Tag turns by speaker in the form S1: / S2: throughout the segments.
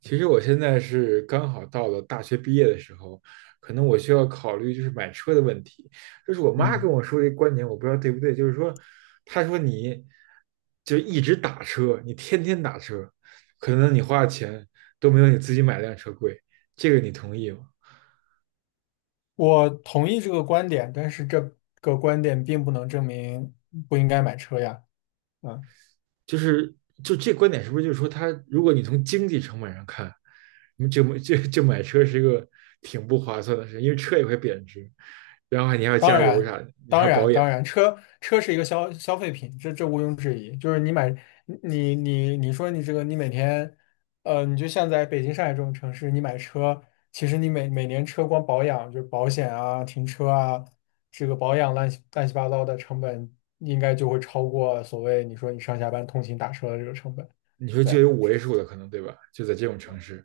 S1: 其实我现在是刚好到了大学毕业的时候，可能我需要考虑就是买车的问题。就是我妈跟
S2: 嗯，
S1: 我说这个观点，我不知道对不对。就是说，她说你就一直打车，你天天打车，可能你花的钱都没有你自己买辆车贵。这个你同意吗？
S2: 我同意这个观点，但是这个观点并不能证明不应该买车呀。嗯，
S1: 就是这观点是不是就是说他，如果你从经济成本上看，你就就就买车是一个挺不划算的事，因为车也会贬值，然后你还要
S2: 当
S1: 加油
S2: 然，
S1: 啥的，你还
S2: 当
S1: 要保
S2: 然，
S1: 养。
S2: 当然，车是一个消费品，这毋庸置疑。就是你买，你说你这个，你每天，你就像在北京、上海这种城市，你买车，其实你每年车光保养，就是保险啊、停车啊，这个保养乱七乱七八糟的成本，应该就会超过所谓你说你上下班通勤打车的这个成本。
S1: 你说就
S2: 对。
S1: 有五位数的可能，对吧？就在这种城市，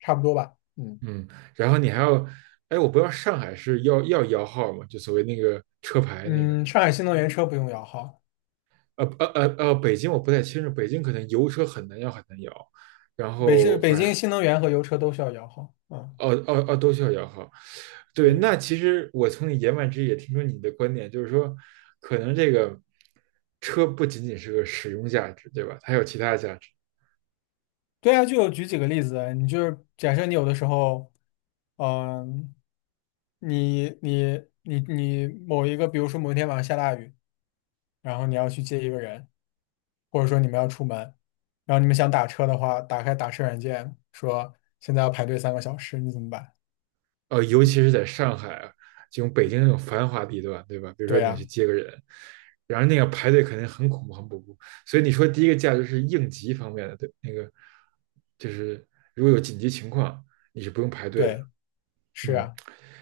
S2: 差不多吧。嗯。
S1: 嗯，然后你还要，哎，我不知道上海是要要摇号吗？就所谓那个车牌那个，
S2: 嗯，上海新能源车不用摇号。
S1: 北京我不太清楚，北京可能油车很难摇，很难摇，然后
S2: 北
S1: 反
S2: 京
S1: 正
S2: 新能源和油车都需要摇号。嗯，
S1: 哦哦哦都需要摇号。对，
S2: 对。
S1: 那其实我从你言外之意也听出你的观点，就是说，可能这个车不仅仅是个使用价值，对吧？它有其他价值。
S2: 对啊，就举几个例子啊，你就是假设你有的时候，嗯、你某一个，比如说某一天晚上下大雨，然后你要去接一个人，或者说你们要出门，然后你们想打车的话，打开打车软件，说现在要排队3个小时，你怎么办？
S1: 呃，尤其是在上海啊，这种北京那种繁华地段，对吧？比如说
S2: 对
S1: 你要去
S2: 呀、
S1: 接个人，然后那个排队肯定很恐怖，很恐怖。所以你说第一个价值是应急方面的，对，那个就是如果有紧急情况，你是不用排队的。
S2: 对，是
S1: 嗯，
S2: 啊，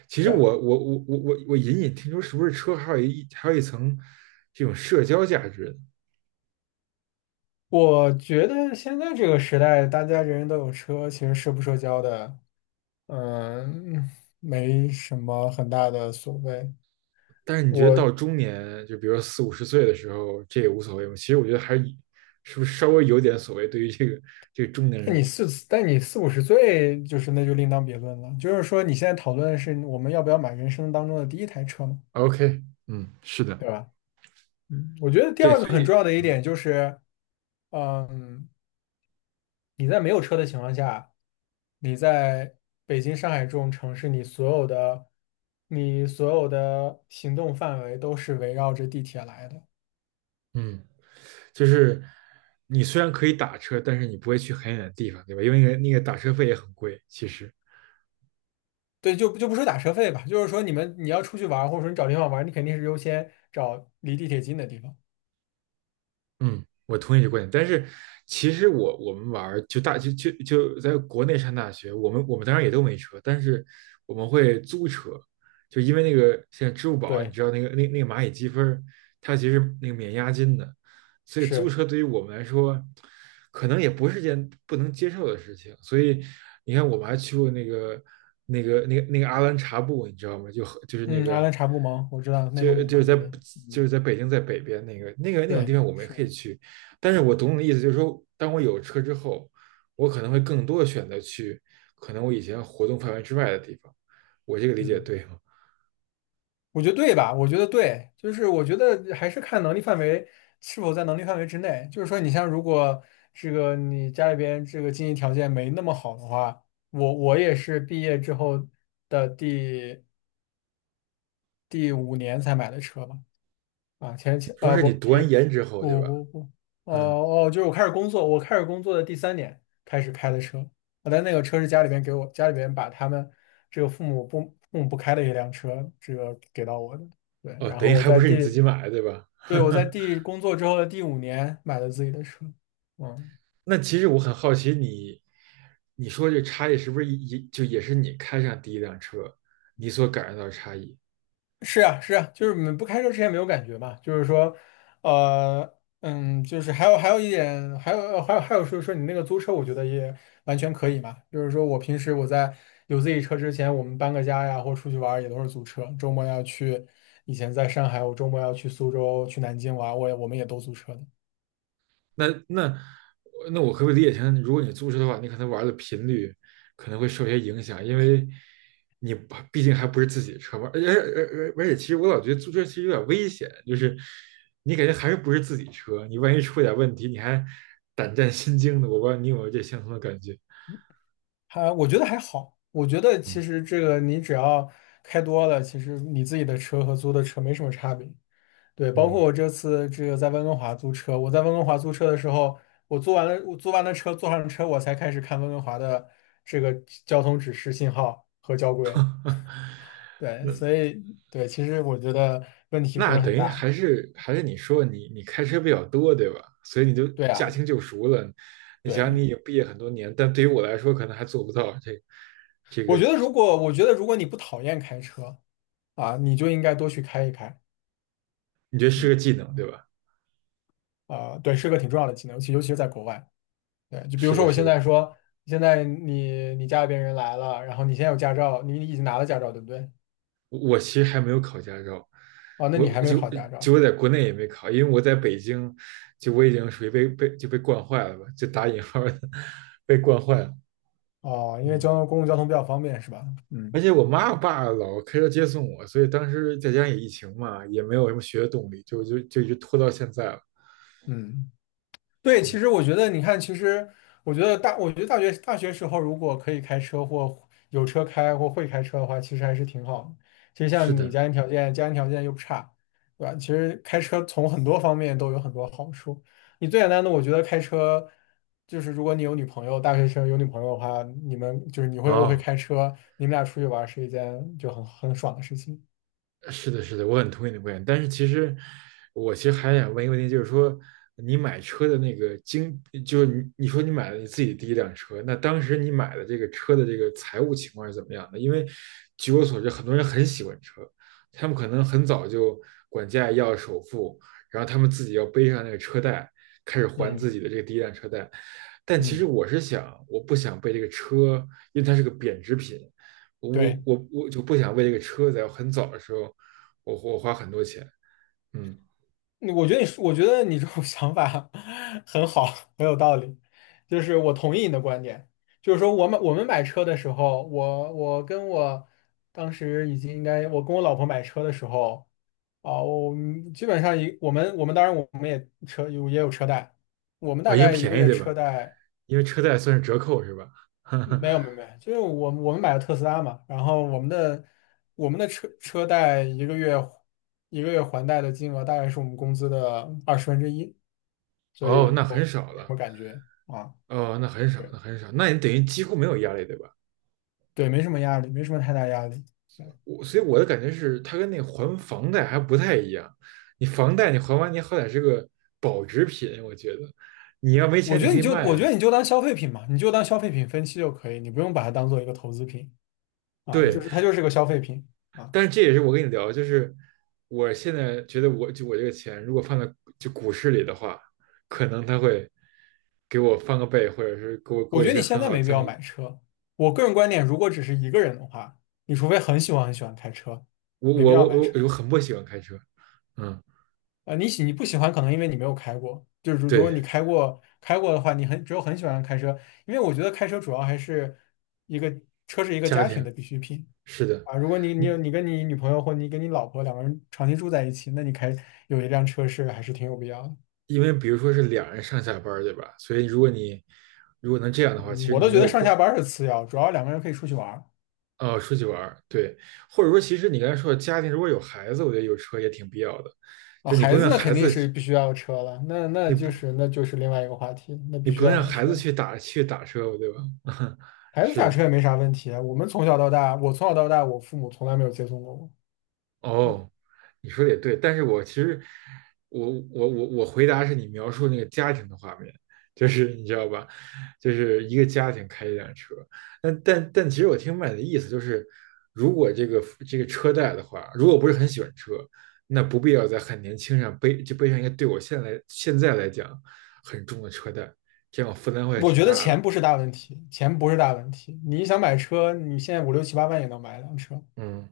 S1: 其实
S2: 对。
S1: 我隐隐听说，是不是车还有一层这种社交价值？
S2: 我觉得现在这个时代，大家人人都有车，其实社不社交的，嗯，没什么很大的所谓。
S1: 但是你觉得
S2: 我，
S1: 到中年，就比如说四五十岁的时候，这也无所谓吗？其实我觉得还是以是不是稍微有点所谓对于这个中年人。
S2: 但你四五十岁，就是那就另当别论了。就是说，你现在讨论的是我们要不要买人生当中的第一台车嘛，
S1: OK，嗯，是的。
S2: 对吧？嗯，我觉得第
S1: 对，
S2: 二个
S1: 所
S2: 很重
S1: 以
S2: 要的一点就是，嗯。你在没有车的情况下，你在北京、上海这种城市，你所有的行动范围都是围绕着地铁来的。
S1: 嗯，就是你虽然可以打车，但是你不会去很远的地方，对吧？因为那个打车费也很贵，其实。
S2: 对，就不说打车费吧，就是说你们你要出去玩儿，或者说你找地方玩儿，你肯定是优先找离地铁近的地方。
S1: 嗯，我同意这个观点。但是其实我们玩儿就在国内上大学，我们当然也都没车，但是我们会租车，就因为那个现在支付宝，你
S2: 对，
S1: 知道那个那个蚂蚁积分儿它其实那个免押金的，所以租
S2: 是，
S1: 车对于我们来说，可能也不是件不能接受的事情。所以你看，我们还去过那个阿兰察布，你知道吗？就是那
S2: 嗯，阿
S1: 个，
S2: 兰察布盟我知道内蒙
S1: 就
S2: 古
S1: 就是
S2: 嘛
S1: 在
S2: 那边，
S1: 就
S2: 嗯，
S1: 是在北京在北边那个那种地
S2: 对，
S1: 方，我们也可以
S2: 是，
S1: 去。但是我懂你的意思，就是说，当我有车之后，我可能会更多的选择去可能我以前活动范围之外的地方。我这个理解
S2: 嗯。
S1: 对吗？
S2: 我觉得对吧？我觉得对，就是我觉得还是看能力范围是否在能力范围之内。就是说，你像如果这个你家里边这个经济条件没那么好的话，我也是毕业之后的第五年才买的车嘛。啊，前
S1: 你
S2: 前
S1: 说
S2: 啊
S1: 是
S2: 不，
S1: 你读
S2: 第
S1: 完研之后，对
S2: 不
S1: 吧？
S2: 不不，哦
S1: 嗯，
S2: 哦，我开始工作的第3年开始开的车，我的那个车是家里边把他们这个父母不开的一辆车，这个给到我的，对，
S1: 哦，
S2: 然
S1: 等
S2: 后
S1: 于
S2: 我
S1: 还不
S2: 在
S1: 是你
S2: 第，
S1: 自己买的，对吧？
S2: 对我在 工作之后的第五年买了自己的车，嗯。
S1: 那其实我很好奇你，你说这差异是不是也就也是你开上第一辆车，你所感受到的差异？
S2: 是啊，是啊，就是们不开车之前没有感觉嘛，就是说，呃，就是还有一点，还有说说你那个租车，我觉得也完全可以嘛。就是说我平时我在有自己车之前，我们搬个家呀，或出去玩儿也都是租车。周末要去，以前在上海，我周末要去苏州、去南京玩儿，我们也都租车的。
S1: 那那那我可不可以理解成，如果你租车的话，你可能玩的频率可能会受些影响，因为你不毕竟还不是自己的车嘛。而且，其实我老觉得租车其实有点危险，就是你感觉还是不是自己车，你万一出点问题，你还胆战心惊的。我不知道你有没有这相同的感觉？
S2: 我觉得还好，我觉得其
S1: 嗯
S2: 实这个你只要开多了，其实你自己的车和租的车没什么差别。对，包括
S1: 嗯。
S2: 我这次这个在温哥华租车，我在温哥华租车的时候，我租完了车，坐上车，我才开始看温哥华的这个交通指示信号和交规。对，
S1: 那
S2: 所以对，其实我觉得问题不
S1: 那
S2: 是
S1: 等
S2: 很
S1: 于
S2: 大。
S1: 还是还是你说你你开车比较多，对吧？所以你就
S2: 对
S1: 驾
S2: 啊，
S1: 轻就熟了。你想想，
S2: 对，
S1: 你已经毕业很多年，但对于我来说，可能还做不到这个。
S2: 我觉得如果你不讨厌开车啊，你就应该多去开一开。
S1: 你觉得是个
S2: 嗯，
S1: 技能，对吧？
S2: 啊、对，是个挺重要的技能，尤其是在国外。对，就比如
S1: 是
S2: 说
S1: 的，
S2: 我
S1: 是
S2: 现在
S1: 的。
S2: 说，现在你你家里边人来了，然后你现在有驾照，你已经拿了驾照，对不对？
S1: 我其实还没有考驾照，
S2: 哦，那
S1: 我
S2: 你还没
S1: 就
S2: 考驾
S1: 就
S2: 照。
S1: 我在国内也没考，因为我在北京，就我已经属于被惯坏了吧，就打引号的 被惯坏了。
S2: 哦，因为交通
S1: 嗯
S2: 公共交通比较方便是吧？
S1: 而
S2: 嗯。
S1: 且我妈我爸老开车接送我，所以当时在家也疫情嘛，也没有什么学的动力，就就就一直拖到现在了。
S2: 嗯，对，
S1: 嗯，
S2: 其实我觉得你看，其实我觉得大学时候如果可以开车或有车开或会开车的话，其实还是挺好的。其实
S1: 是
S2: 像你
S1: 的。
S2: 家庭条件又不差，对吧？其实开车从很多方面都有很多好处。你最简单的，我觉得开车就是如果你有女朋友，大学生有女朋友的话，你们就是你会不会
S1: 哦。
S2: 开车，你们俩出去玩儿是一件就很爽的事情。
S1: 是的，是的，我很同意你的观点。但是其实，我其实还想问一个问题，就是说，你买车的那个经，就是你说你买了你自己第一辆车，那当时你买的这个车的这个财务情况是怎么样的？因为据我所知，很多人很喜欢车，他们可能很早就管家里要首付，然后他们自己要背上那个车贷，开始还自
S2: 嗯。
S1: 己的这个第一辆车贷。但其实
S2: 嗯。
S1: 我是想，我不想被这个车，因为它是个贬值品。我
S2: 对，
S1: 我我就不想为这个车在我很早的时候我花很多钱。嗯，
S2: 我觉得你这种想法 很好，很有道理。就是我同意你的观点，就是说我买我们买车的时候，我我跟我当时已经应该，我跟我老婆买车的时候，啊、我们基本上一我们当然我们也有车贷，我们
S1: 哦，
S2: 大
S1: 因为
S2: 概一个
S1: 便宜
S2: 月
S1: 对
S2: 车
S1: 吧？
S2: 贷
S1: 因为车贷算是折扣是吧？
S2: 没有没有没有，就是我们买了特斯拉嘛，然后我们的车贷一个月还贷的金额大概是我们工资的1/20。所
S1: 哦，
S2: 以
S1: 那
S2: 就
S1: 很少
S2: 没什
S1: 了。
S2: 么感觉啊，
S1: 哦，那很少，那
S2: 是。
S1: 很少，那你等于几乎没有压力对吧？
S2: 对，没什么压力，没什么太大压力。对，
S1: 我所以我的感觉是，它跟那还房贷还不太一样。你房贷你还完，你好歹是个保值品，我觉得你要没
S2: 我
S1: 钱
S2: 觉
S1: 你
S2: 得
S1: 可以
S2: 你就
S1: 卖
S2: 我
S1: 的。
S2: 觉得你就当消费品嘛，你就当消费品分期就可以，你不用把它当做一个投资品啊，就
S1: 对，
S2: 是它就是个消费品啊。
S1: 但是这也是我跟你聊，就是我现在觉得我这个钱如果放在就股市里的话，可能他会给我翻个倍，或者是给我
S2: 我
S1: 一
S2: 觉得
S1: 些
S2: 你现
S1: 很
S2: 在
S1: 好的
S2: 没必
S1: 增
S2: 要
S1: 益。
S2: 买车。我个人观点，如果只是一个人的话，你除非很喜欢很喜欢开车，
S1: 我
S2: 没必
S1: 我
S2: 要
S1: 我
S2: 买
S1: 我
S2: 车。
S1: 我很不喜欢开车。嗯，
S2: 呃，你不喜欢，可能因为你没有开过。就是如果你
S1: 对，
S2: 开过开过的话，你很只有很喜欢开车，因为我觉得开车主要还是一个车是一个
S1: 家
S2: 家庭
S1: 庭
S2: 的必需品。
S1: 是的。
S2: 啊，如果你你
S1: 嗯，
S2: 有你跟你女朋友或你跟你老婆两个人长期住在一起，那你开有一辆车是还是挺有必要的。
S1: 因为比如说是两人上下班儿对吧？所以如果你如果能这样的话，其
S2: 嗯，
S1: 实
S2: 我
S1: 你
S2: 都
S1: 没
S2: 觉得
S1: 有
S2: 上下
S1: 空。
S2: 班儿是次要，主要两个人可以出去玩儿
S1: 啊出去玩儿对，或者说其实你刚才说的家庭如果有孩子，我觉得有车也挺必要的，
S2: 啊。
S1: 就你不
S2: 孩
S1: 用
S2: 子
S1: 让
S2: 呢
S1: 孩
S2: 肯定
S1: 子，
S2: 是必须要有车了，
S1: 你不
S2: 那就是另外一个话题了，那
S1: 你
S2: 必
S1: 不
S2: 须
S1: 能
S2: 要
S1: 让
S2: 买
S1: 孩
S2: 车
S1: 子
S2: 了。
S1: 去打车，吧，对吧？
S2: 孩子
S1: 是
S2: 打车
S1: 的。
S2: 也没啥问题啊，我从小到大，我父母从来没有接送过我。嗯，
S1: 哦，你说的也对，但是我其实我回答是你描述那个家庭的画面，就是你知道吧，就是一个家庭开一辆车，但其实我听麦的意思就是，如果这个车贷的话，如果不是很喜欢车，那不必要在很年轻上背就背上一个对我现在来讲很重的车贷，这样负担会
S2: 我
S1: 挺
S2: 觉得
S1: 大
S2: 钱
S1: 的。
S2: 不是大问题，钱不是大问题。你想买车，你现在五六七八万也能买一辆车。
S1: 嗯。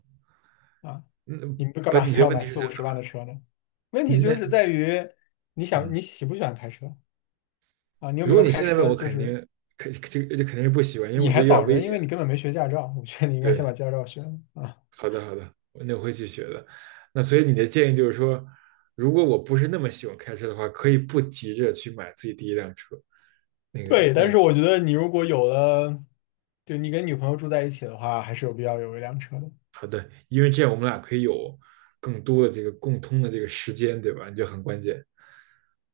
S2: 啊，
S1: 那
S2: 你们干
S1: 本
S2: 嘛
S1: 你
S2: 非
S1: 这得
S2: 要
S1: 问
S2: 买
S1: 题是？
S2: 四五十万的车呢？问题
S1: 嗯
S2: 就
S1: 那
S2: 是在于
S1: 嗯，
S2: 你喜不喜欢开车啊？你有
S1: 如
S2: 没
S1: 果
S2: 有
S1: 你
S2: 开
S1: 现在问
S2: 车？
S1: 我，
S2: 就
S1: 肯
S2: 是
S1: 定肯这个这肯定是不喜欢，因为
S2: 你
S1: 我觉
S2: 还
S1: 得有点
S2: 早
S1: 危
S2: 着，因
S1: 险。
S2: 为你根本没学驾照。我觉得你应该先把
S1: 对，
S2: 驾照学了啊。
S1: 好的好的，那我会去学的。那所以你的建议就是说，如果我不是那么喜欢开车的话，可以不急着去买自己第一辆车。那个
S2: 对，
S1: 那
S2: 但
S1: 个，
S2: 是我觉得你如果有了，就你跟女朋友住在一起的话，还是有必要有一辆车的。
S1: 好的，因为这样我们俩可以有更多的这个共通的这个时间，对吧？你就很关键，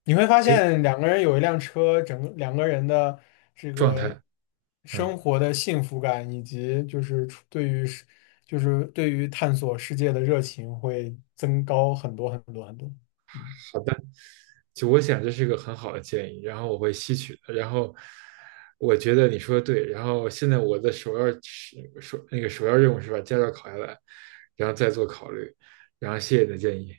S2: 你会发
S1: 可以
S2: 现两个人有一辆车，整个两个人的这
S1: 状
S2: 个
S1: 态。
S2: 生
S1: 嗯，
S2: 活的幸福感，以及就是出对于世就是对于探索世界的热情会增高很多很多很多。嗯
S1: 好的。就我想这是一个很好的建议，然后我会吸取的。然后我觉得你说的对，然后现在我的首要是首那个首要任务是把驾照考下来，然后再做考虑。然后谢谢你的建议。